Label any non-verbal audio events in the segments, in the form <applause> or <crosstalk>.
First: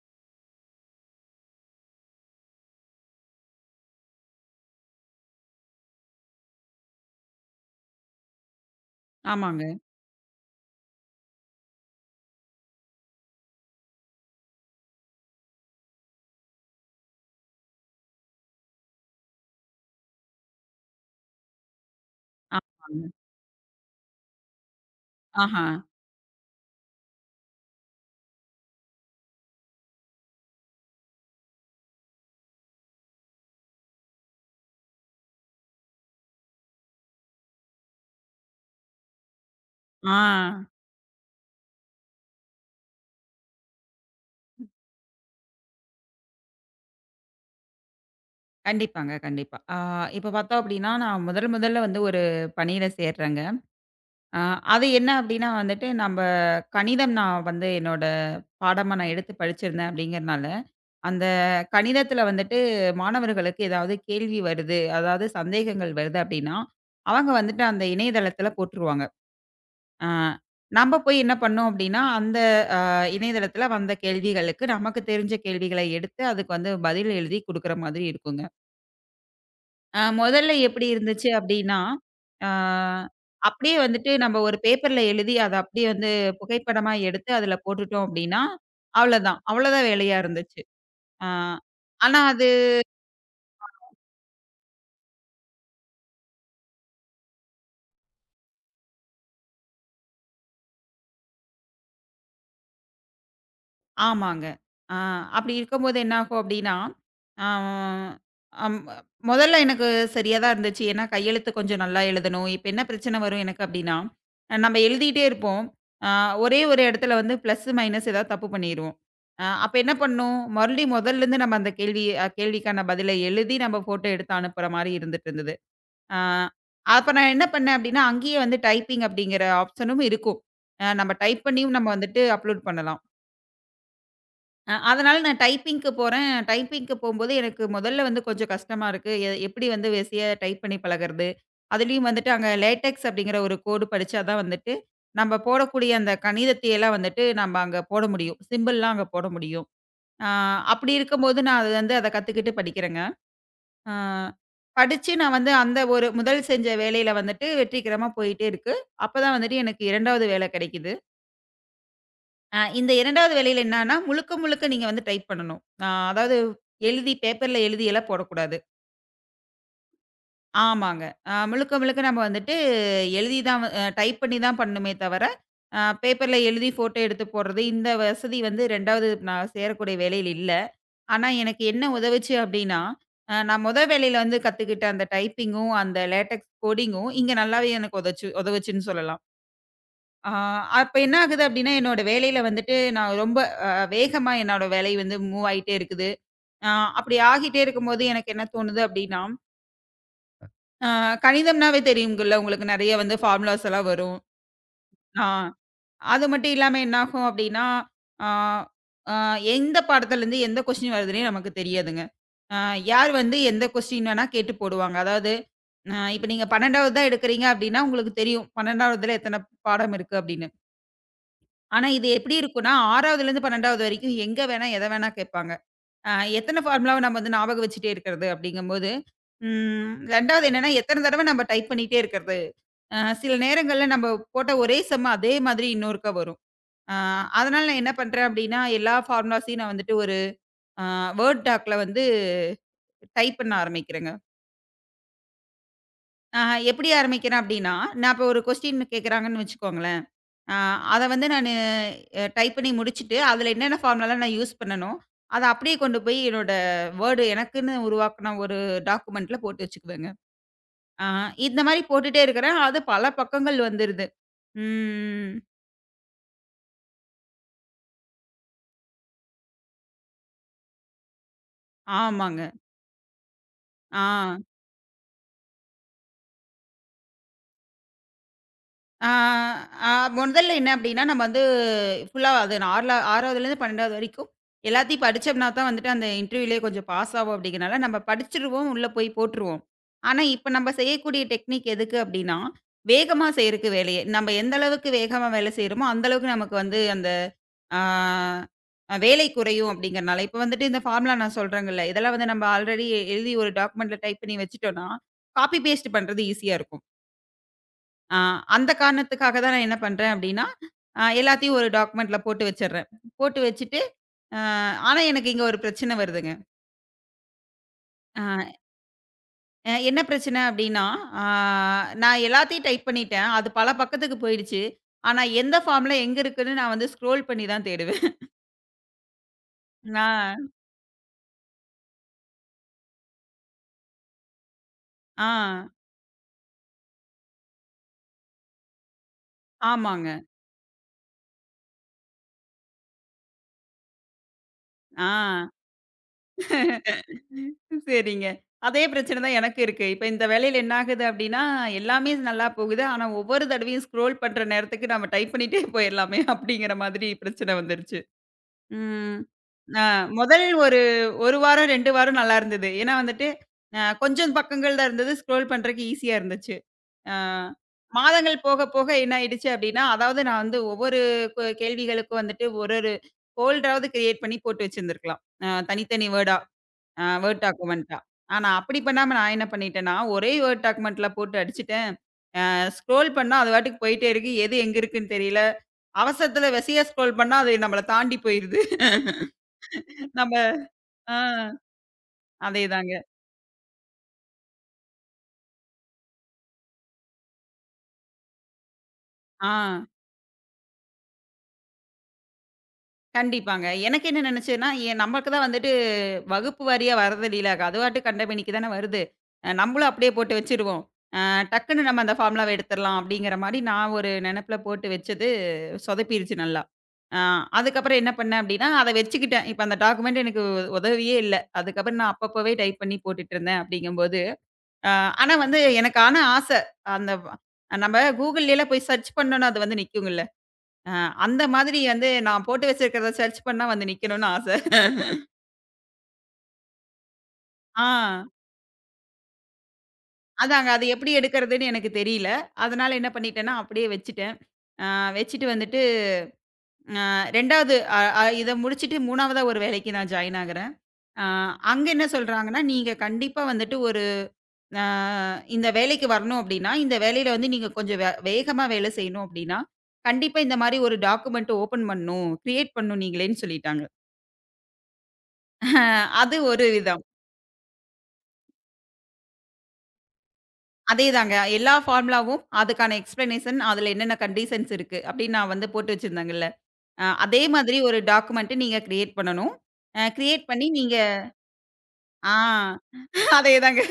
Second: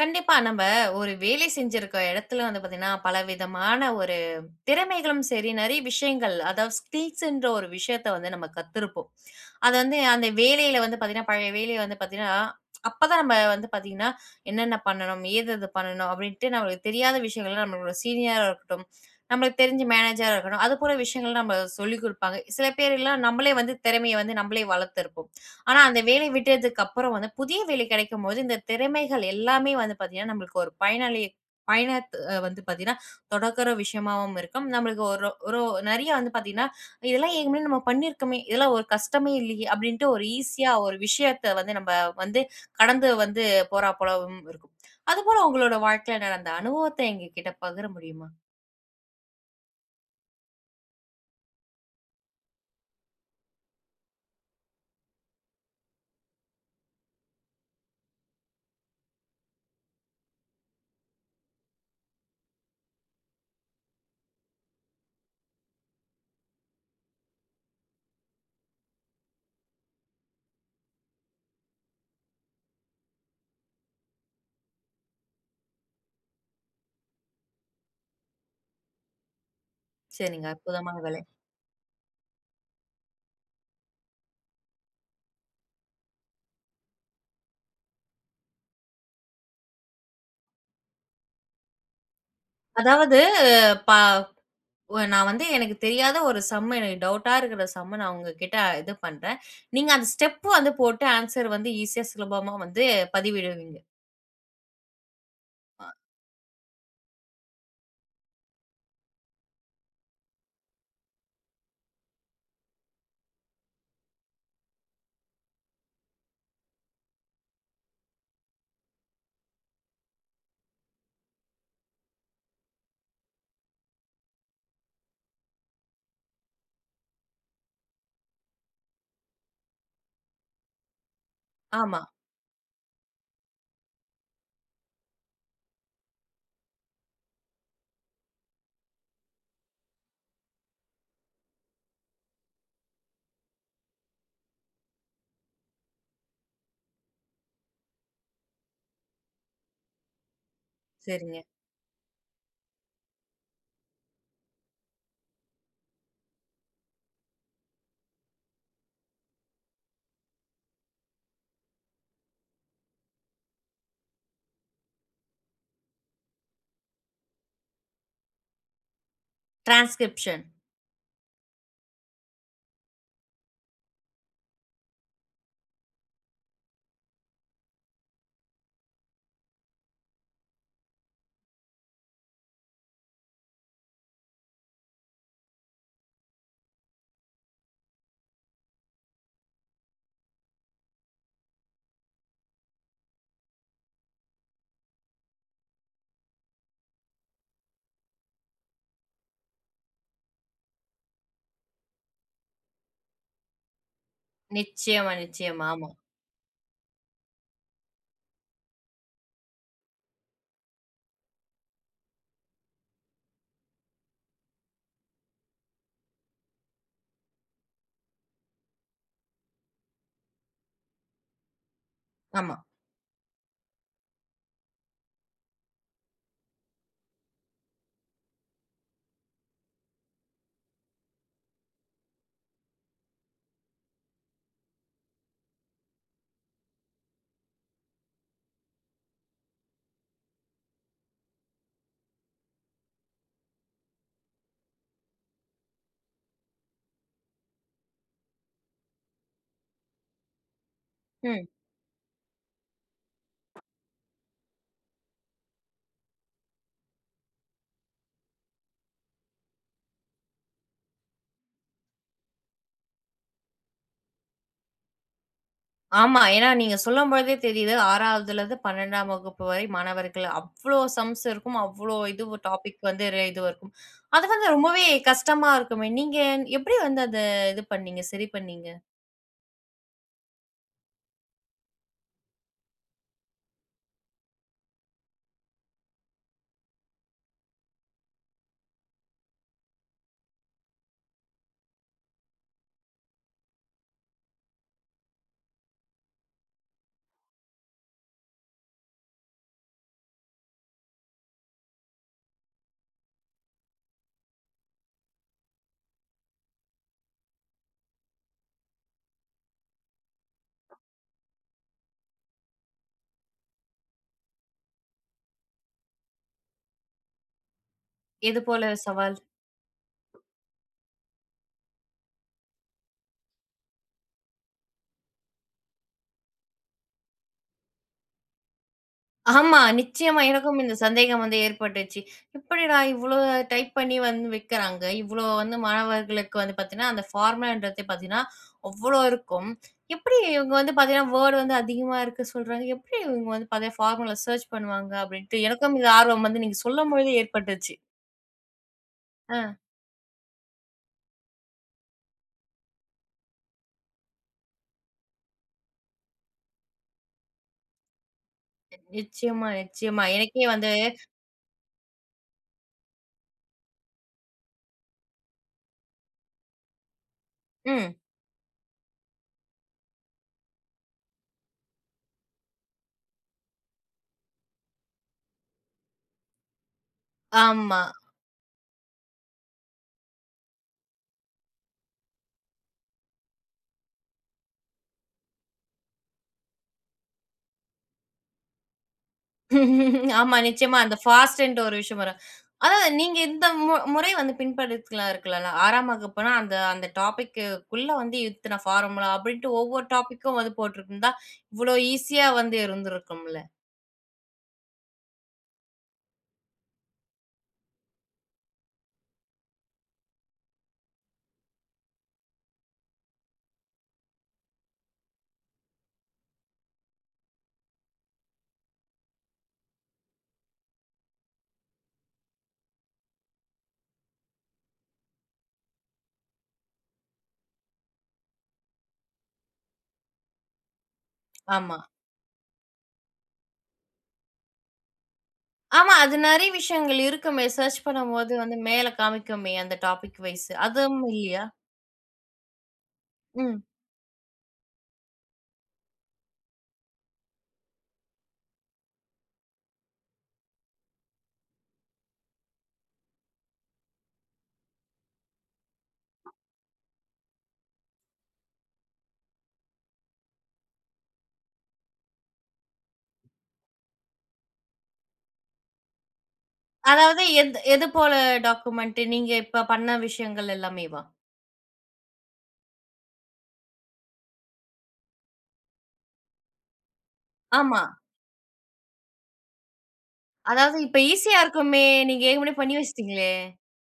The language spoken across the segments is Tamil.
கண்டிப்பா. நம்ம ஒரு வேலை செஞ்சிருக்க இடத்துல வந்து பார்த்தீங்கன்னா, பலவிதமான ஒரு திறமைகளும் சரி, நிறைய விஷயங்கள் அதாவது ஸ்கில்ஸ்ன்ற ஒரு விஷயத்த வந்து நம்ம கத்திருப்போம். ஆமாங்க. அது வந்து அந்த வேலையில வந்து பார்த்தீங்கன்னா, பழைய வேலைய வந்து பார்த்தீங்கன்னா, அப்பதான் நம்ம வந்து பார்த்தீங்கன்னா, என்னென்ன பண்ணணும்? ஏது எது பண்ணணும்? அப்படின்ட்டு நம்மளுக்கு தெரியாத விஷயங்கள் நம்மளோட சீனியரா இருக்கட்டும், நம்மளுக்கு தெரிஞ்ச மேனேஜரா இருக்கட்டும், அது போல விஷயங்கள் நம்ம சொல்லிக் குடுப்பாங்க. சில ஆமாங்க. பேரெல்லாம் நம்மளே வந்து திறமைய வந்து நம்மளே வளர்த்திருப்போம். ஆஹா. ஆனா அந்த வேலை விட்டதுக்கு அப்புறம் வந்து புதிய வேலை கிடைக்கும்போது, இந்த திறமைகள் எல்லாமே வந்து பார்த்தீங்கன்னா, நம்மளுக்கு ஒரு பயனளிய பயணத்த வந்து பார்த்தீங்கன்னா, தொடக்கிற விஷயமாவும் இருக்கும். நம்மளுக்கு ஒரு ஒரு நெறைய வந்து பார்த்தீங்கன்னா, இதெல்லாம் ஏற்கனவே நம்ம பண்ணியிருக்கோமே! இதெல்லாம் ஒரு கஷ்டமே இல்லையே! அப்பிடின்ட்டு ஆ. ஒரு ஈஸியா ஒரு விஷயத்த வந்து நம்ம வந்து கடந்து வந்து போறா போலவும் இருக்கும். அதுபோல உங்களோட வாழ்க்கையில நடந்த அனுபவத்த எங்ககிட்ட பகிர முடியுமா? கண்டிப்பாங்க, கண்டிப்பா. இப்ப பார்த்தோம் அப்டின்னா, நான் முதல் முதல்ல வந்து ஒரு பணியில சேர்றேங்க. ஆ அது என்ன அப்டின்னா வந்துட்டு, நம்ப கணிதம் நான் வந்து என்னோட பாடமா நான் எடுத்து படிச்சிருந்தேன் அப்டிங்கிறனால, அந்த கணிதத்துல வந்துட்டு மாணவர்களுக்கு ஏதாவது கேள்வி வருது, அதாவது சந்தேகங்கள் வருது அப்டின்னா, அவங்க வந்துட்டு அந்த இணையதளத்துல போட்டுருவாங்க. ஆ, நம்ம போய் என்ன பண்ணோம் அப்படின்னா, அந்த அ இணையதளத்தில வந்த கேள்விகளுக்கு நமக்கு தெரிஞ்ச கேள்விகள எடுத்து, அதுக்கு வந்து பதில் எழுதி குடுக்குற மாதிரி இருக்குங்க. சரிங்க. முதல்ல எப்படி அற்புதமான வேலை. இருந்துச்சு அப்படின்னா, ஆ அப்படியே வந்துட்டு நம்ம ஒரு பேப்பர்ல எழுதி, அத அப்படியே வந்து புகைப்படமா எடுத்து அதில போட்டுட்டோம் அப்படின்னா, அவ்வளோதான். அவ்வளோதான் வேலையா இருந்துச்சு. ஆ ஆனா அது அதாவது ப நான் வந்து எனக்கு தெரியாத ஒரு சம்மு எனக்கு டவுட்டா இருக்கிற சம்ம நான் உங்ககிட்ட இது பண்றேன். நீங்க அந்த ஸ்டெப் வந்து போட்டு ஆன்ஸர் வந்து ஈஸியா சுலபமா வந்து பதிவிடுவீங்க. ஆமாங்க. ஆ அப்படி ஆ- இருக்கும்போது என்னாகும் அப்படின்னா, ஆ அம் மொதல்ல எனக்கு சரியா தான் இருந்துச்சு. ஏன்னா கையெழுத்து கொஞ்சம் நல்லா எழுதணும். இப்ப என்ன பிரச்சனை வரும் எனக்கு அப்படின்னா, நம்ம எழுதிட்டே இருப்போம். ஆ ஒரே ஒரு இடத்துல வந்து பிளஸ், மைனஸ் ஏதாவது தப்பு பண்ணிருவோம். அப்ப என்ன பண்ணணும், மறுபடியும் மொதல்லேருந்து நம்ம அந்த கேள்வி கேள்விக்கான பதில எழுதி நம்ம ஃபோட்டோ எடுத்து அனுப்புற மாரி இருந்துட்டு இருந்தது. ஆ அப்ப நான் என்ன பண்ணேன் அப்படின்னா, அங்கேயே வந்து டைப்பிங் அப்படிங்கிற ஆப்ஷனும் இருக்கும். நம்ம டைப் பண்ணியும் நம்ம ஆமா. வந்துட்டு அப்லோட் பண்ணலாம். அதனால நான் டைப்பிங்க்கு போறேன். டைப்பிங்க்கு போம்போது எனக்கு முதல்ல வந்து கொஞ்சம் கஷ்டமா இருக்கு. எப்படி வந்து ஈஸியா டைப் பண்ணி பழகுறது? அதுலயும் வந்துட்டு அங்க லேடெக்ஸ் அப்படிங்கிற ஒரு கோடு படிச்சா தான் வந்துட்டு, நம்ம போடக்கூடிய அந்த கணிதத்தையெல்லாம் வந்துட்டு நம்ம அங்க போட முடியும். சிம்பிள்லாம் அங்க போட முடியும். ஆ அப்படி இருக்கும்போது சரிங்க. நான் அது வந்து அத கத்துக்கிட்டு படிக்கிறேங்க. ஆ படிச்சு நான் வந்து அந்த ஒரு முதல் செஞ்ச வேலையில வந்துட்டு வெற்றிகரமா போயிட்டே இருக்கு. அப்பதான் வந்துட்டு எனக்கு 2வது வேலை கிடைக்குது. இந்த 2வது வேலையில என்னான்னா, முழுக்க முழுக்க நீங்க வந்து டைப் பண்ணணும். அதாவது எழுதி பேப்பர்ல எழுதி எல்லாம் போடக்கூடாது. டிரான்ஸ்கிரிப்ஷன். ஆமாங்க. முழுக்க முழுக்க நம்ம வந்துட்டு எழுதி தான் டைப் பண்ணி தான் பண்ணணுமே தவிர, பேப்பர்ல எழுதி ஃபோட்டோ எடுத்து போடுறது, இந்த வசதி வந்து 2வது நான் சேரக்கூடிய வேலையில இல்ல. ஆனா எனக்கு என்ன உதவுச்சு அப்டின்னா, நான் மொத வேலையில வந்து கத்துக்கிட்ட அந்த டைப்பிங்கும், அந்த லேடெக்ஸ் கோடிங்கும் இங்க நல்லாவே எனக்கு உதச்சு உதவுச்சுன்னு சொல்லலாம். ஆ அப்ப என்ன ஆகுது அப்டின்னா, என்னோட வேலையில வந்துட்டு நான் ரொம்ப அ வேகமா என்னோட வேலை வந்து மூவ் ஆயிட்டே இருக்குது. அ அப்படி ஆகிட்டே இருக்கும்போது எனக்கு என்ன தோணுது அப்டின்னா, அ கணிதம்னாவே தெரியுங்கல்ல உங்களுக்கு நெறைய வந்து ஃபார்முலாஸ் எல்லாம் வரும். நிச்சயமா, ஆ நிச்சயமா. ஆமா, அது மட்டும் இல்லாம என்னாகும் அப்டின்னா, ஆ அ எந்த பாடத்துலருந்து எந்த கொஸ்டின் வருதுன்னே நமக்கு தெரியாதுங்க. அ யார் வந்து எந்த கொஸ்டின் வேணா கேட்டு போடுவாங்க. அதாவது, இப்ப நீங்க 12வது தான் எடுக்கிறீங்க அப்டின்னா உங்களுக்கு தெரியும். 12வதுல எத்தன பாடம் இருக்கு அப்டின்னு. ஆனா, இது எப்படி ஆமா. இருக்கும்ன்னா, 6வதுலேருந்து 12வது வரைக்கும் எங்க வேணா, எத வேணா கேட்பாங்க. அ எத்தன ஃபார்முலாவ நம்ம வந்து ஞாபகம் வச்சுட்டே இருக்கிறது அப்படிங்கும்போது, 2வது என்னன்னா, எத்தன தடவ நம்ம டைப் பண்ணிட்டே இருக்கிறது. சில நேரங்கள்ல நம்ம போட்ட ஒரே சம் அதே மாதிரி இன்னொருக்கா வரும். அ அதனால நான் என்ன பண்றேன் அப்படின்னா, எல்லா ஃபார்முலாஸையும் நான் வந்துட்டு ஒரு அ வேர்ட் டாக்ல வந்து டைப் பண்ண ஆரம்பிக்கிறேங்க. அ எப்படி ஆரம்பிக்கிறேன் அப்படின்னா, நான் இப்போ ஒரு கொஸ்டின் கேட்குறாங்கன்னு வச்சுக்கோங்களேன். ஆ அத வந்து ம். நானு அ டைப் பண்ணி முடிச்சுட்டு, அதுல என்னென்ன ஃபார்முலாலாம் நான் யூஸ் பண்ணனோ, அத அப்படியே கொண்டு போய் என்னோட வேர்டு எனக்குன்னு உருவாக்குன ஒரு டாக்குமெண்ட்ல போட்டு வச்சுக்குவேங்க. ஆ இந்த மாரி போட்டுட்டே இருக்கிறேன். அது பல பக்கங்கள் வந்துருது. ம். ஆமா. ஏன்னா நீங்க சொல்லும்பொழுதே தெரியுது 6வதுலருந்து 12ஆம் வகுப்பு வரை மாணவர்கள் அவ்ளோ சம்ஸ் இருக்கும். அவ்ளோ இது ஆமாங்க. டாபிக் வந்து ர இதுவா இருக்கும். ஆ. அது வந்து ரொம்பவே கஷ்டமா இருக்குமே! நீங்க எப்படி வந்து அத இது பண்ணீங்க? சரி பண்ணீங்க? ஆ, ஆ, முதல்ல என்ன அப்படின்னா, நம்ம வந்து ஃபுல்லா அது நான் 6லா 6வதுலேருந்து 12வது வரைக்கும் எல்லாத்தையும் படிச்சோம்னா தான் வந்துட்டு அந்த இன்டர்வியூலயே கொஞ்சம் பாஸ் ஆவோம் அப்படிங்கிறனால, நம்ம படிச்சுருவோம், உள்ள போய் போட்டுருவோம். ஆனா, இப்ப நம்ம செய்யக்கூடிய டெக்னிக் எதுக்கு அப்படின்னா, வேகமா செய்றக்கு வேலைய. நம்ம எந்த அளவுக்கு வேகமா வேலை செய்றோமோ, அந்த அளவுக்கு நமக்கு வந்து அந்த ஆ அ வேலை குறையும் அப்படிங்கிறனால, இப்ப வந்துட்டு இந்த ஃபார்முலா நான் சொல்றேங்கல்ல, இதெல்லாம் வந்து நம்ம ஆல்ரெடி எழுதி ஒரு டாக்குமெண்ட்ல டைப் பண்ணி வச்சுட்டோம்னா, காப்பி பேஸ்ட் பண்றது ஈஸியா இருக்கும். ஆ அந்த காரணத்துக்காக தான் நான் என்ன பண்றேன் அப்டின்னா, எல்லாத்தையும் ஒரு டாக்குமெண்ட்ல போட்டு வச்சுர்றேன். போட்டு வச்சுட்டு, அ ஆனா எனக்கு இங்க ஒரு பிரச்சனை வருதுங்க. எது அ போல சவால்? அ என்ன பிரச்சனை அப்டின்னா, ஆ நான் எல்லாத்தையும் டைப் பண்ணிட்டேன். அது பல பக்கத்துக்கு போயிடுச்சு. ஆனா எந்த ஃபார்ம்ல எங்க இருக்குன்னு நான் வந்து ஸ்க்ரோல் பண்ணி தான் தேடுவேன். ஆமா. நிச்சயமா நான் எனக்கும் இந்த சந்தேகம் வந்து ஏற்பட்டுச்சு. எப்படிடா இவ்ளோ டைப் பண்ணி வந்து விக்கிறாங்க? இவ்ளோ ஆ வந்து மாணவர்களுக்கு வந்து பார்த்தீங்கன்னா, அந்த ஃபார்முலான்றதே பார்த்தீங்கன்னா, அவ்ளோ இருக்கும். ஆமாங்க. எப்படி இவங்க வந்து பார்த்தீங்கன்னா, வேர்ட் வந்து அதிகமா இருக்கு சொல்றாங்க. எப்படி இவங்க வந்து பார்த்தீங்கன்னா, ஃபார்முலா சர்ச் பண்ணுவாங்க? ஆ. அப்படின்ட்டு எனக்கும் இந்த ஆர்வம் வந்து நீங்க சொல்லும்பொழுது ஏற்பட்டுச்சு. சரிங்க. அதே பிரச்சனை தான் ஆ. எனக்கு இருக்கு. இப்ப இந்த வேலையில என்ன ஆகுது அப்டின்னா, எல்லாமே நல்லா போகுது. ஆனா, ஒவ்வொரு தடவையும் ஸ்க்ரோல் பண்ற நேரத்துக்கு நம்ம டைப் பண்ணிட்டே போயிரலாமே <laughs> அப்படிங்கிற மாதிரி பிரச்சனை வந்துருச்சு. ம். நிச்சயமா, அ நிச்சயமா. எனக்கே முதல் வந்து ஒரு 1 வாரம், 2 வாரம் நல்லா இருந்தது. ஏன்னா வந்துட்டு, கொஞ்சம் பக்கங்கள் தான் இருந்தது. ஸ்க்ரோல் பண்றதுக்கு ஈஸியா இருந்துச்சு. அ ம். மாதங்கள் போக, போக என்ன ஆயிடுச்சு அப்டின்னா, அதாவது நான் வந்து ஒவ்வொரு கேள்விகளுக்கும் வந்துட்டு ஒரு ஒரு ஃபோல்டராவது கிரியேட் பண்ணி போட்டு வச்சிருந்திருக்கலாம். தனித்தனி வேர்டா. வேர்ட் ஆமா. டாக்குமெண்ட்டா. ஆனா அப்படி பண்ணாம நான் என்ன பண்ணிட்டேன்னா, ஒரே வேர்ட் டாக்குமெண்ட்ல போட்டு அடிச்சுட்டேன். ஸ்க்ரோல் பண்ணா அது பாட்டுக்கு போயிட்டே இருக்கு. எது எங்க இருக்குன்னு தெரியல. அவசரத்துல வெசையா ஸ்க்ரோல் பண்ணா அது நம்மள தாண்டி போயிருது. <laughs> <laughs> நம்ம ஆமா, நிச்சயமா. அந்த ஆ ஃபாஸ்ட்ன்ற ஒரு விஷயம் வரும். அதாவது அதேதாங்க. நீங்க இந்த முறை வந்து பின்படுத்தலாம் இருக்கலாம்ல. 6ஆம் வகுப்புனா அந்த அந்த டாபிக்குக்குள்ள வந்து இத்தன ஃபார்முலா அப்படின்ட்டு ஆ. ஒவ்வொரு டாபிக்கும் வந்து போட்டிருந்தா, இவ்வளோ ஈஸியா வந்து இருந்திருக்கும்ல. கண்டிப்பாங்க. எனக்கு என்ன நினைச்சேன்னா, நமக்கு தான் வந்துட்டு வகுப்பு வாரியா வரதில்லைல. அது பாட்டுக்கு கண்டமேனிக்கு தானே வருது. நம்மளும் அப்படியே போட்டு வச்சுருவோம். அ டக்குன்னு நம்ம அந்த ஃபார்முலாவ எடுத்துரலாம் அப்படிங்கிற மாரி நான் ஒரு நெனப்புல போட்டு வச்சது சொதப்பிருச்சு நல்லா. அ அதுக்கப்புறம் என்ன பண்ணேன் அப்படின்னா, அத வச்சுக்கிட்டேன். இப்ப அந்த டாக்குமெண்ட் எனக்கு உதவியே இல்ல. அதுக்கப்புறம் நான் அப்பப்பவே டைப் பண்ணி போட்டுட்டுருந்தேன் அப்படிங்கும்போது, அ ஆனா வந்து எனக்கு ஆன ஆசை. அந்த வ- நம்ம கூகுள்லலாம் போய் சர்ச் பண்ணோம்னா அது வந்து நிக்குங்கல்ல. அ அந்த ஆமா. மாதிரி வந்து நான் போட்டு வச்சிருக்கிறத சர்ச் பண்ணா வந்து நிக்கணும்னு ஆச. ஆமா. அது நெறைய விஷயங்கள் இருக்குமே. சர்ச் ஆ பண்ணும்போது வந்து மேல காமிக்குமே அந்த டாபிக் வைஸ். அதாங்க. அது அதுவும் எப்படி இல்லையா? எடுக்கிறதுன்னு எனக்கு தெரியல. அதனால என்ன பண்ணிட்டேன்னா, ம். அப்படியே வச்சுட்டேன். அ வச்சுட்டு வந்துட்டு அ 2வது அ அ இத முடிச்சுட்டு 3வதா ஒரு வேலைக்கு நான் ஜாயின் ஆகுறேன். அ அங்க என்ன சொல்றாங்கன்னா, நீங்க கண்டிப்பா வந்துட்டு ஒரு அ இந்த வேலைக்கு வரணும் அப்படின்னா, இந்த வேலையில வந்து நீங்க கொஞ்சம் வேகமா வேலை செய்யணும் அப்படின்னா, கண்டிப்பா இந்த மாரி ஒரு டாக்குமெண்ட் ஓப்பன் பண்ணணும், கிரியேட் பண்ணணும் நீங்களேன்னு சொல்லிட்டாங்க. அது ஒரு விதம். அதாவது எது எது போல டாக்குமெண்ட் நீங்க இப்ப பண்ண விஷயங்கள் எல்லாமேவா? அதேதாங்க. எல்லா ஃபார்முலாவும், அதுக்கான எக்ஸ்ப்ளனேஷன் அதுல என்னென்ன கண்டிஷன்ஸ் இருக்கு அப்டின்னு நான் வந்து போட்டு வச்சிருந்தேங்கல்ல. அதே மாதிரி ஆமா. ஒரு டாக்குமெண்ட் நீங்க கிரியேட் பண்ணணும். அ கிரியேட் பண்ணி அதாவது நீங்க இப்ப ஈஸியா இருக்குமே. நீங்க ஆ ஏற்கனவே பண்ணி வச்சுட்டீங்களே! அதேதாங்க.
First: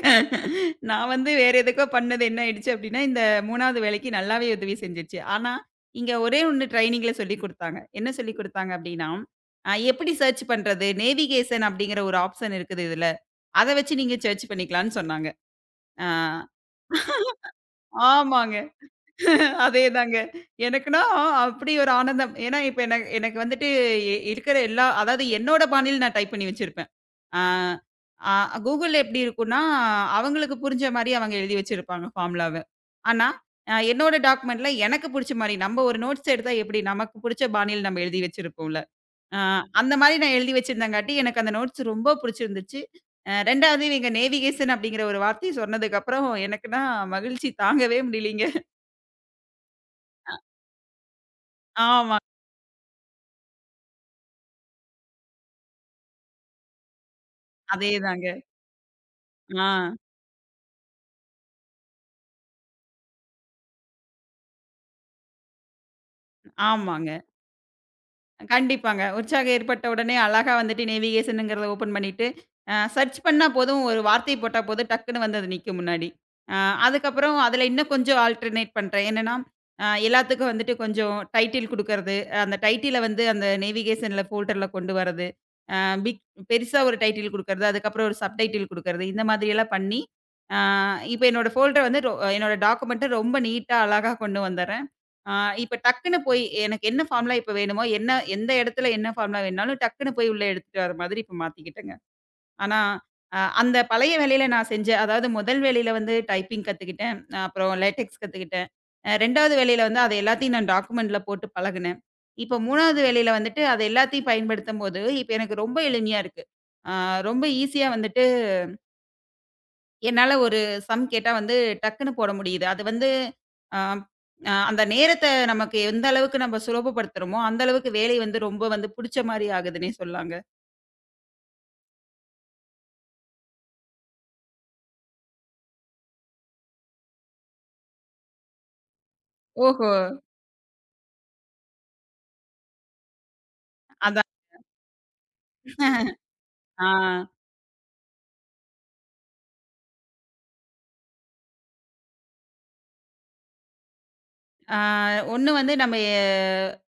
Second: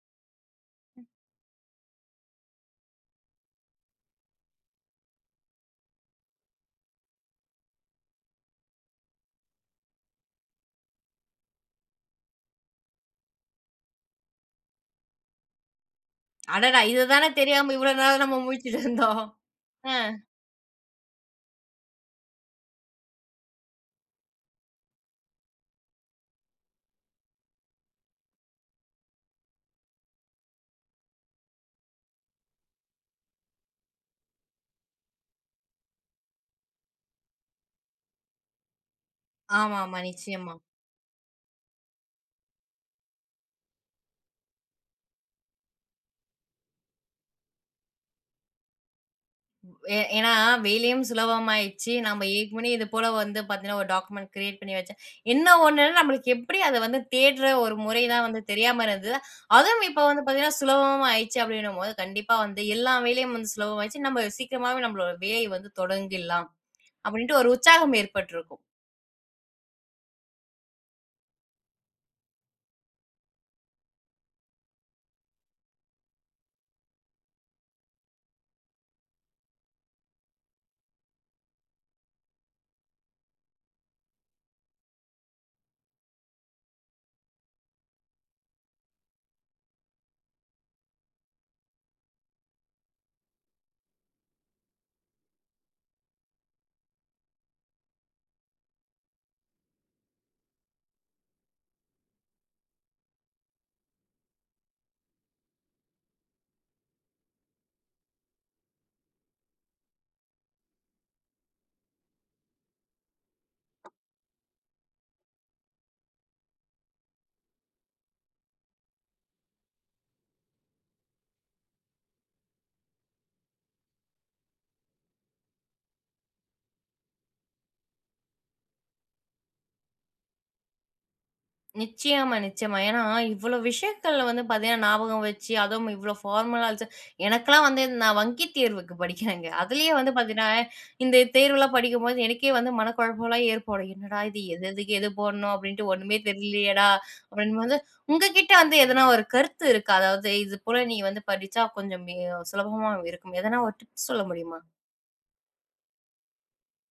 நான் வந்து வேற எதுக்கோ பண்ணது என்ன ஆயிடுச்சு அப்டின்னா, இந்த 3வது வேலைக்கு நல்லாவே உதவி செஞ்சுச்சு. ஆனா, இங்க ஒரே ஒண்ணு ட்ரெய்னிங்ல சொல்லிக் குடுத்தாங்க. என்ன சொல்லிக் குடுத்தாங்க அப்டின்னா, எப்படி சர்ச் பண்றது? நேவிகேஷன் அப்டிங்கிற ஒரு ஆப்ஷன் இருக்குது இதுல. அத வச்சு நீங்க சர்ச் பண்ணிக்கலாம்னு சொன்னாங்க. ஆ அடடா! இது தானே தெரியாம இவ்வளோ நாள் நம்ம ஆமாங்க. முழிச்சுட்டு இருந்தோம். அ. அதேதாங்க. எனக்குன்னா அப்படி ஒரு ஆனந்தம். ஏன்னா, இப்ப எனக்கு எனக்கு வந்துட்டு இருக்கிற எல்லா அதாவது என்னோட பாணியில நான் டைப் பண்ணி வச்சிருப்பேன். ஆ ஆ கூகுள்ல எப்படி இருக்கும்னா, அவங்களுக்கு புரிஞ்ச மாரி அவங்க எழுதி வச்சிருப்பாங்க ஃபார்முலாவ. ஆனா, என்னோட டாக்குமெண்ட்ல எனக்கு புடிச்ச மாரி நம்ம ஒரு நோட்ஸ் எடுத்தா எப்படி நமக்கு புடிச்ச பாணியில நம்ம எழுதி வச்சிருப்போம்ல. ஆ ஆமா, அந்த ஆமா. மாரி நான் நிச்சயமா. எழுதி வச்சிருந்தங்காட்டி எனக்கு அந்த நோட்ஸ் ரொம்ப புடிச்சிருந்துச்சு. 2வது இவங்க நேவிகேஷன் அப்படிங்கிற ஒரு வார்த்தைய சொன்னதுக்கப்புறம் எனக்குன்னா மகிழ்ச்சி தாங்கவே முடியலைங்க. ஏன்னா வேலையும் சுலபமாயிடுச்சு. நம்ம ஆமாங்க. ஏற்கனவே இது போல வந்து பார்த்தீங்கன்னா, ஒரு டாக்குமெண்ட் கிரியேட் பண்ணி வச்சேன். என்ன ஒண்ணுன்னா, நம்மளுக்கு எப்படி அத வந்து தேடுற ஒரு முறை தான் அதேதாங்க. வந்து தெரியாம இருந்தது. ஆ, அதுவும் இப்ப வந்து பார்த்தீங்கன்னா, சுலபமா ஆயிடுச்சு அப்படின்னும்போது, கண்டிப்பா வந்து எல்லா வேலையும் வந்து சுலபமாயிடுச்சு. நம்ம சீக்கிரமாவே நம்மளோட வேலைய வந்து தொடங்கிடலாம். ஆமாங்க. அப்படின்ட்டு ஒரு உற்சாகம் ஏற்பட்டிருக்கும். கண்டிப்பாங்க. உற்சாகம் ஏற்பட்ட உடனே அழகா வந்துட்டு நேவிகேஷன்ங்கிறத ஓப்பன் பண்ணிட்டு, சர்ச் பண்ணா போதும், ஒரு வார்த்தை போட்டா போதும், டக்குன்னு வந்து அது நிக்கும் முன்னாடி. அ அதுக்கப்புறம் அதில இன்னும் கொஞ்சம் ஆல்டர்னேட் பண்றேன். என்னன்னா, எல்லாத்துக்கும் வந்துட்டு கொஞ்சம் டைட்டில் குடுக்கறது. அந்த டைட்டில வந்து அந்த நேவிகேஷன்ல ஃபோல்டர்ல கொண்டு வரது. அ பிக் பெருசா ஒரு டைட்டில் குடுக்கறது. அதுக்கப்புறம் ஒரு சப் டைட்டில் குடுக்கறது. இந்த மாதிரியெல்லாம் பண்ணி, அ இப்ப என்னோட ஃபோல்டர் வந்து என்னோட டாக்குமெண்ட்ட ரொம்ப நீட்டா, அழகா கொண்டு வந்துர்றேன். ஆ இப்ப டக்குன்னு போய் எனக்கு என்ன ஃபார்முலா இப்ப வேணுமோ, எந்த இடத்துல என்ன ஃபார்முலா வேணும்னாலும் டக்குன்னு போய் உள்ள எடுத்துட்டு வர மாதிரி இப்ப மாத்திக்கிட்டேங்க. ஆனா, அந்த பழைய வேலையில நான் செஞ்ச அதாவது முதல் வேலையில வந்து டைப்பிங் கத்துக்கிட்டேன். அப்புறம் லேடெக்ஸ் கத்துக்கிட்டேன். 2வது வேலையில வந்து அது எல்லாத்தையும் நான் டாக்குமெண்ட்ல போட்டு பழகுனேன். இப்ப 3வது வேலையில வந்துட்டு அது எல்லாத்தையும் பயன்படுத்தும்போது, இப்ப எனக்கு ரொம்ப எளிமையா இருக்கு. ஆ ரொம்ப ஈஸியா வந்துட்டு என்னால ஒரு சம் கேட்டா வந்து டக்குன்னு போட முடியுது. அது வந்து அ அ அந்த நேரத்த நமக்கு எந்த அளவுக்கு நம்ம சுலபப்படுத்துறோமோ, அந்த அளவுக்கு வேலை வந்து ரொம்ப வந்து புடிச்ச மாரி ஆகுதுன்னே சொல்லாங்க. நிச்சயமா, நிச்சயமா. ஏன்னா, இவ்வளோ விஷயங்கள்ல வந்து பார்த்தீங்கன்னா, ஞாபகம் வச்சு, அதுவும் இவ்வளோ ஃபார்மலா வச்சு எனக்கெல்லாம் வந்து நான் வங்கி தேர்வுக்கு படிக்கிறேங்க. ஓஹோ! அதுலயே வந்து பார்த்தீங்கன்னா, இந்த தேர்வுலாம் படிக்கும்போது எனக்கே வந்து மனக்குழப்பம்லாம் ஏற்படும். "என்னடா அதான். இது? எது எதுக்கு எது போடணும் அப்படின்ட்டு ஒண்ணுமே தெரியலையேடா!" ஆ. அப்படின்போது, உங்ககிட்ட வந்து எதனா ஒரு கருத்து இருக்கா? அதாவது, இது போல நீங்க வந்து படிச்சா கொஞ்சம் மி சுலபமா இருக்கும். எதனா ஒரு டிப்ஸ் சொல்ல முடியுமா? ஆ, ஒண்ணு வந்து நம்ம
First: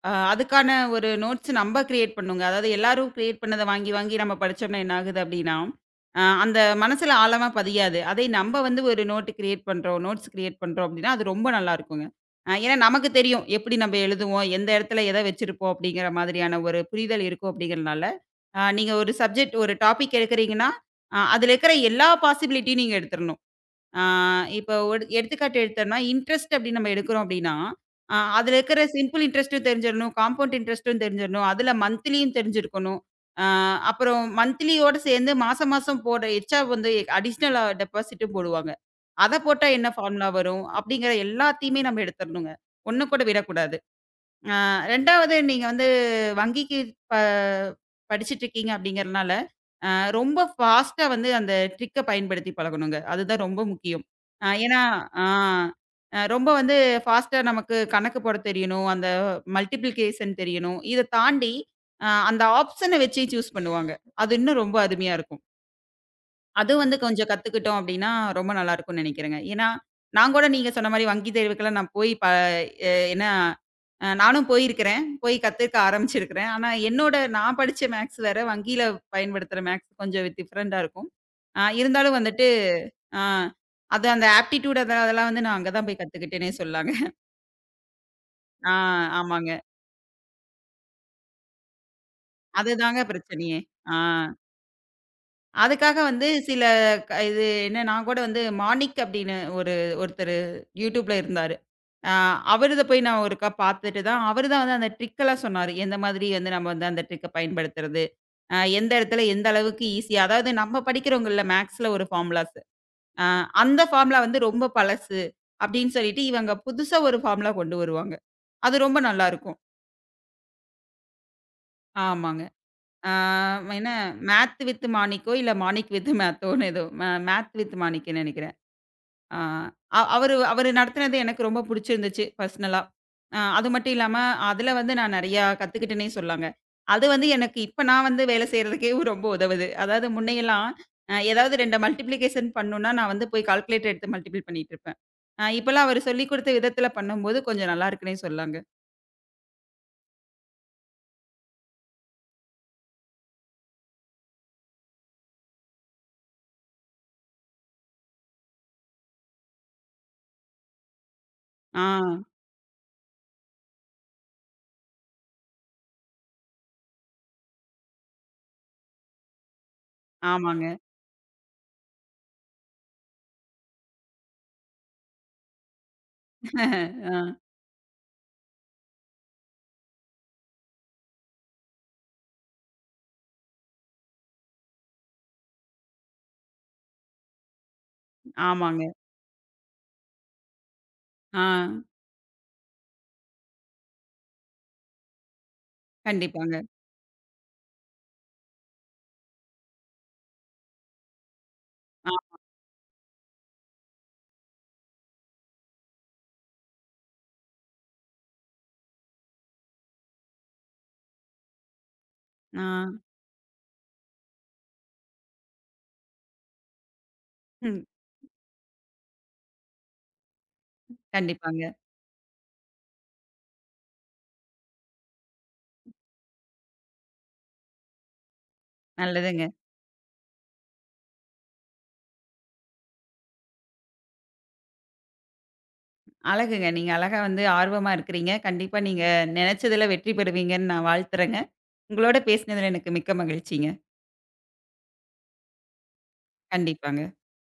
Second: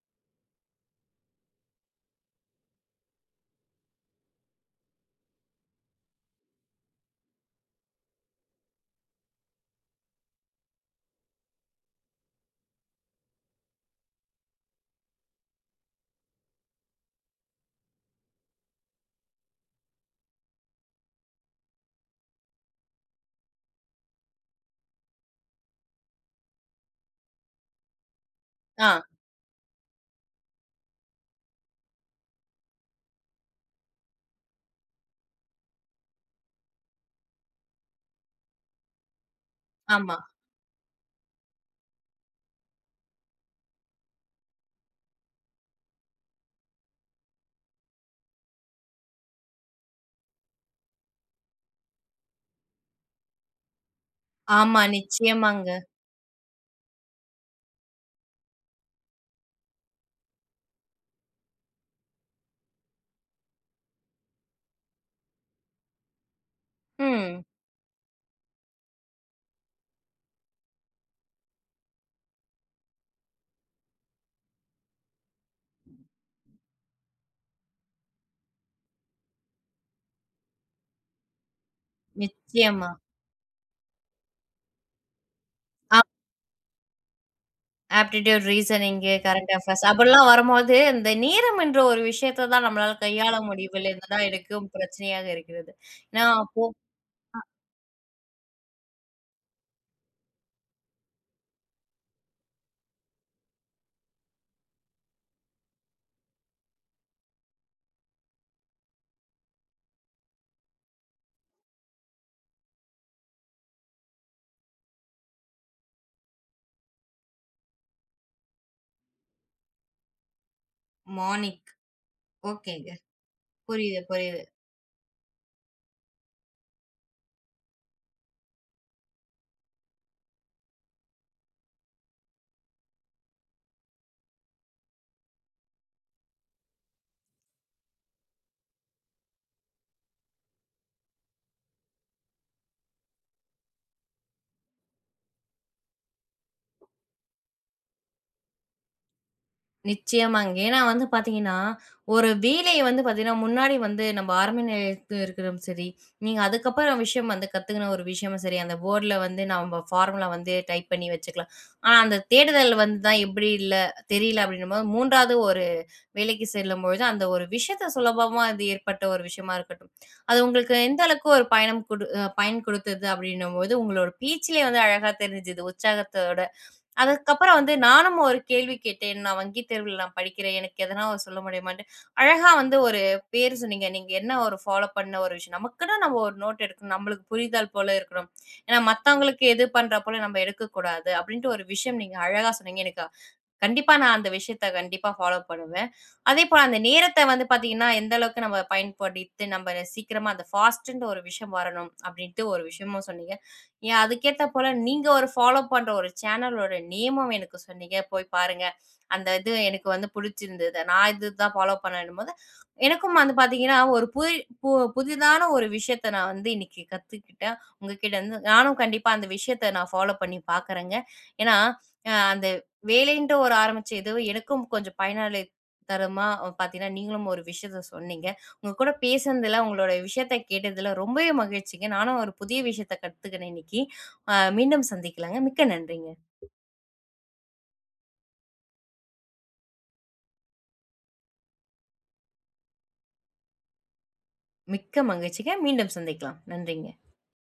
அதுக்கான ஒரு நோட்ஸ் நம்ப கிரியேட் பண்ணுங்க. அதாவது எல்லாரும் கிரியேட் பண்ணத வாங்கி, வாங்கி நம்ம படிச்சோம்னா என்ன ஆகுது அப்டின்னா, அந்த மனசுல ஆழமா பதியாது. அதே நம்ப வந்து ஒரு நோட் கிரியேட் பண்றோம், நோட்ஸ் கிரியேட் பண்றோம் அப்டின்னா, அது ரொம்ப நல்லா இருக்குங்க. ஏன்னா நமக்கு தெரியும். எப்படி நம்ம எழுதுவோம், எந்த இடத்துல எத வச்சிருப்போம் அப்படிங்கிற மாதிரியான ஒரு புரிதல் இருக்கும் அப்படிங்கிறனால, நீங்க ஒரு சப்ஜெக்ட் ஒரு டாபிக் எடுக்குறீங்கன்னா, அதுல இருக்கிற எல்லா பாசிபிலிட்டியும் நீங்க எடுத்துறணும். ஆ இப்போ ஒரு எடுத்துக்காட்டு எடுத்தோம்னா, இன்ட்ரெஸ்ட் அப்படின்னு நம்ம எடுக்கிறோம் அப்படின்னா, அதில இருக்கிற ஆ, சிம்பிள் இன்ட்ரெஸ்ட்டும் தெரிஞ்சிரணும், கம்பவுண்ட் இன்ட்ரெஸ்ட்டும் தெரிஞ்சிரணும், அதில மந்த்லியும் தெரிஞ்சிருக்கணும். ஆ அப்புறம் மந்த்லியோட சேர்ந்து மாசம் மாசம் போடுற எச்சா வந்து அடிஷனலா டெபாசிட்டும் போடுவாங்க. அத போட்டா என்ன ஆமா. ஃபார்முலா வரும்? அப்படிங்கிற எல்லாத்தையுமே நம்ம எடுத்துரணுங்க. ஒண்ணு கூட விடக்கூடாது. ஆ 2வது நீங்க வந்து வங்கிக்கு ப படிச்சிட்டுருக்கீங்க அப்படிங்கிறனால, அ ரொம்ப ஃபாஸ்ட்டா வந்து அந்த ட்ரிக்க பயன்படுத்தி பழகணுங்க. அதுதான் ரொம்ப முக்கியம். அ ஏன்னா ஆமா, ஆ நிச்சயமாங்க. அ ரொம்ப வந்து ஃபாஸ்ட்டா நமக்கு கணக்கு போட தெரியணும். அந்த மல்டிப்ளிகேஷன் தெரியணும். இத தாண்டி அந்த ஆப்ஷன வச்சு சூஸ் பண்ணுவாங்க. அது இன்னும் ரொம்ப அருமையா இருக்கும். அது வந்து கொஞ்சம் ம். கத்துக்கிட்டோம் அப்டின்னா, ரொம்ப நல்லா இருக்கும்னு நெனைக்கிறேங்க. ஏன்னா, நான் கூட நீங்க சொன்ன மாரி வங்கி தேர்வுக்கெல்லாம் நான் போய் ப எ ஏன்னா, நானும் போயிருக்கிறேன். போய் கத்துக்க ஆரம்பிச்சிருக்கிறேன். ஆனா, என்னோட நான் படிச்ச மேக்ஸ் வேற, வங்கியில பயன்படுத்துற மேக்ஸ் கொஞ்சம் டிஃபரண்டா இருக்கும். இருந்தாலும் வந்துட்டு, நிச்சயமா. ஆ அது அந்த ஆப்டிட்யூட் அதெல்லாம் வந்து நான் அங்க தான் போய் கத்துக்கிட்டேனே சொல்லாங்க. ஆப்டிட்யூட், ஆ ரீசனிங்கு, கரண்ட் ஆமாங்க. அஃபேர்ஸ் அப்படிலாம் வரும்போது, இந்த நேரம் என்ற ஒரு விஷயத்த தான் நம்மளால அதுதாங்க கையாள பிரச்சனையே. ஆ. முடியவில்லைன்னு தான் எனக்கும் பிரச்சனையாக இருக்கிறது. அதுக்காக ஏன்னா வந்து அப்போ சில இது என்ன நான் கூட வந்து மாணிக் அப்படின்னு ஒரு ஒருத்தரு யூடியூப்ல இருந்தாரு. அ அவருத போய் நான் ஒருக்கா பார்த்துட்டு தான் அவரு தான் வந்து அந்த ட்ரிக்கெல்லாம் சொன்னாரு. எந்த மாதிரி வந்து நம்ம வந்து அந்த ட்ரிக்க பயன்படுத்துறது. எந்த இடத்துல எந்த அளவுக்கு ஈஸியா அதாவது நம்ம படிக்கிறோங்கல்ல மேக்ஸ்ல ஒரு ஃபார்முலாஸ். அ அந்த ஃபார்முலா வந்து ரொம்ப பழசு அப்படின்னு சொல்லிட்டு இவங்க புதுசா ஒரு ஃபார்முலா கொண்டு வருவாங்க. அது ரொம்ப நல்லாருக்கும். மார்னிங் ஆமாங்க. ஓகேங்க. அ என்ன புரியுது, புரியுது. மேத் வித் மாணிக்கோ இல்ல மாணிக் வித் மேத்தோன்னு ஏதோ மேத் வித் மாணிக்ன்னு நெனைக்கிறேன். ஆ, அ அவரு அவரு நடத்தினது எனக்கு ரொம்ப புடிச்சிருந்துச்சு பர்சனலா. அது மட்டும் இல்லாம, அதுல வந்து நான் நெறையா கத்துக்கிட்டேன்னே சொல்லாங்க. அது வந்து எனக்கு இப்ப நான் வந்து வேலை செய்றதுக்கே ரொம்ப உதவுது. அதாவது முன்னையெல்லாம் ஏதாவது 2 மல்டிப்ளிகேஷன் பண்ணும்னா, நான் வந்து போய் கால்குலேட்டர் எடுத்து மல்டிபிள் பண்ணிட்டுருப்பேன். இப்பலாம் அவரு சொல்லிக் குடுத்த விதத்துல பண்ணும்போது கொஞ்சம் நல்லா இருக்குன்னே சொல்லாங்க. நிச்சயமாங்க. ஏன்னா வந்து பார்த்தீங்கன்னா, ஒரு வேலைய வந்து பார்த்தீங்கன்னா, முன்னாடி வந்து நம்ம ஆரம்ப நிலையத்துல இருக்கிறதும் சரி, நீங்க அதுக்கப்புறம் விஷயம் வந்து கத்துக்கின ஒரு விஷயமும் சரி, அந்த போர்ட்ல வந்து நம்ம ஃபார்முலா வந்து டைப் பண்ணி வச்சுக்கலாம். ஆ, ஆனா, அந்த தேடுதல் வந்து தான் எப்படி இல்ல தெரியல அப்படின்னும்போது 3வது ஒரு வேலைக்கு செல்லும்பொழுது, அந்த ஒரு விஷயத்த சுலபமா அது ஏற்பட்ட ஒரு விஷயமா இருக்கட்டும். அது ஆமாங்க. உங்களுக்கு எந்த அளவுக்கு ஒரு பயணம் குடு அ பயன் குடுத்தது அப்டின்னும்போது, உங்களோட பேச்சிலே வந்து அழகா தெரிஞ்சுது உற்சாகத்தோட. <laughs> ஆ, அதுக்கப்புறம் வந்து நானும் ஒரு கேள்வி கேட்டேன். நான் வங்கி தேர்வுல நான் படிக்கிறேன். எனக்கு எதனா ஒரு சொல்ல முடியுமான்ட்டு. அழகா வந்து ஒரு பேர் சொன்னீங்க. நீங்க என்ன ஒரு ஃபாலோ பண்ண ஒரு விஷயம். நமக்குன்னு நம்ம ஒரு நோட் எடுக்கணும். நம்மளுக்கு புரிதல் போல இருக்கணும். ஏன்னா ஆமாங்க. மத்தவங்களுக்கு எது பண்றா போல நம்ம எடுக்கக்கூடாது ஆ, அப்டின்ட்டு ஒரு விஷயம் நீங்க அழகா சொன்னீங்க. எனக்கு கண்டிப்பா நான் அந்த விஷயத்த கண்டிப்பா ஃபாலோ பண்ணுவேன். அதேபோல கண்டிப்பாங்க. அந்த நேரத்த வந்து பார்த்தீங்கன்னா, எந்த அளவுக்கு நம்ம பயன்படுத்தி நம்ம சீக்கிரமா அந்த ஃபாஸ்ட்ன்ற ஒரு விஷயம் வரணும் ஆ, அப்படின்ட்டு ஒரு விஷயமும் சொன்னீங்க. ஏன் அதுக்கேத்த போல நீங்க ஒரு ஃபாலோ பண்ற ஒரு சேனலோட நேமும் எனக்கு சொன்னீங்க. போய் பாருங்க. அந்த இது எனக்கு வந்து புடிச்சிருந்தது. நான் இதுதான் ஃபாலோ பண்ணேன்னும்போது, ஆ, எனக்கும் வந்து பார்த்தீங்கன்னா, ஒரு பு புதிதான ஒரு விஷயத்த நான் வந்து இன்னைக்கு கத்துக்கிட்டேன். ம். உங்ககிட்ட இருந்து. நானும் கண்டிப்பா அந்த விஷயத்த நான் ஃபாலோ பண்ணி பார்க்குறேங்க. ஏன்னா, கண்டிப்பாங்க. அ வேலைன்ற ஒரு ஆரம்பிச்ச இது எனக்கும் கொஞ்சம் பயனாளி தரமா பாத்தீங்கன்னா, நீங்களும் ஒரு விஷயத்த சொன்னீங்க. உங்க கூட நல்லதுங்க. பேசுனதுல, உங்களோட விஷயத்த கேட்டதுல ரொம்பவே மகிழ்ச்சிங்க. நானும் ஒரு புதிய விஷயத்த கத்துக்கினேன் இன்னைக்கு. மீண்டும் சந்திக்கலாங்க. மிக்க நன்றிங்க. அழகுங்க. நீங்க அழகா வந்து ஆர்வமா இருக்கிறீங்க. கண்டிப்பா நீங்க நெனைச்சதுல வெற்றி பெறுவீங்கன்னு நான் வாழ்த்துறேங்க. உங்களோட பேசினதுல எனக்கு மிக்க மகிழ்ச்சிங்க. மிக்க மகிழ்ச்சிங்க. மீண்டும் சந்திக்கலாம். நன்றிங்க. கண்டிப்பாங்க.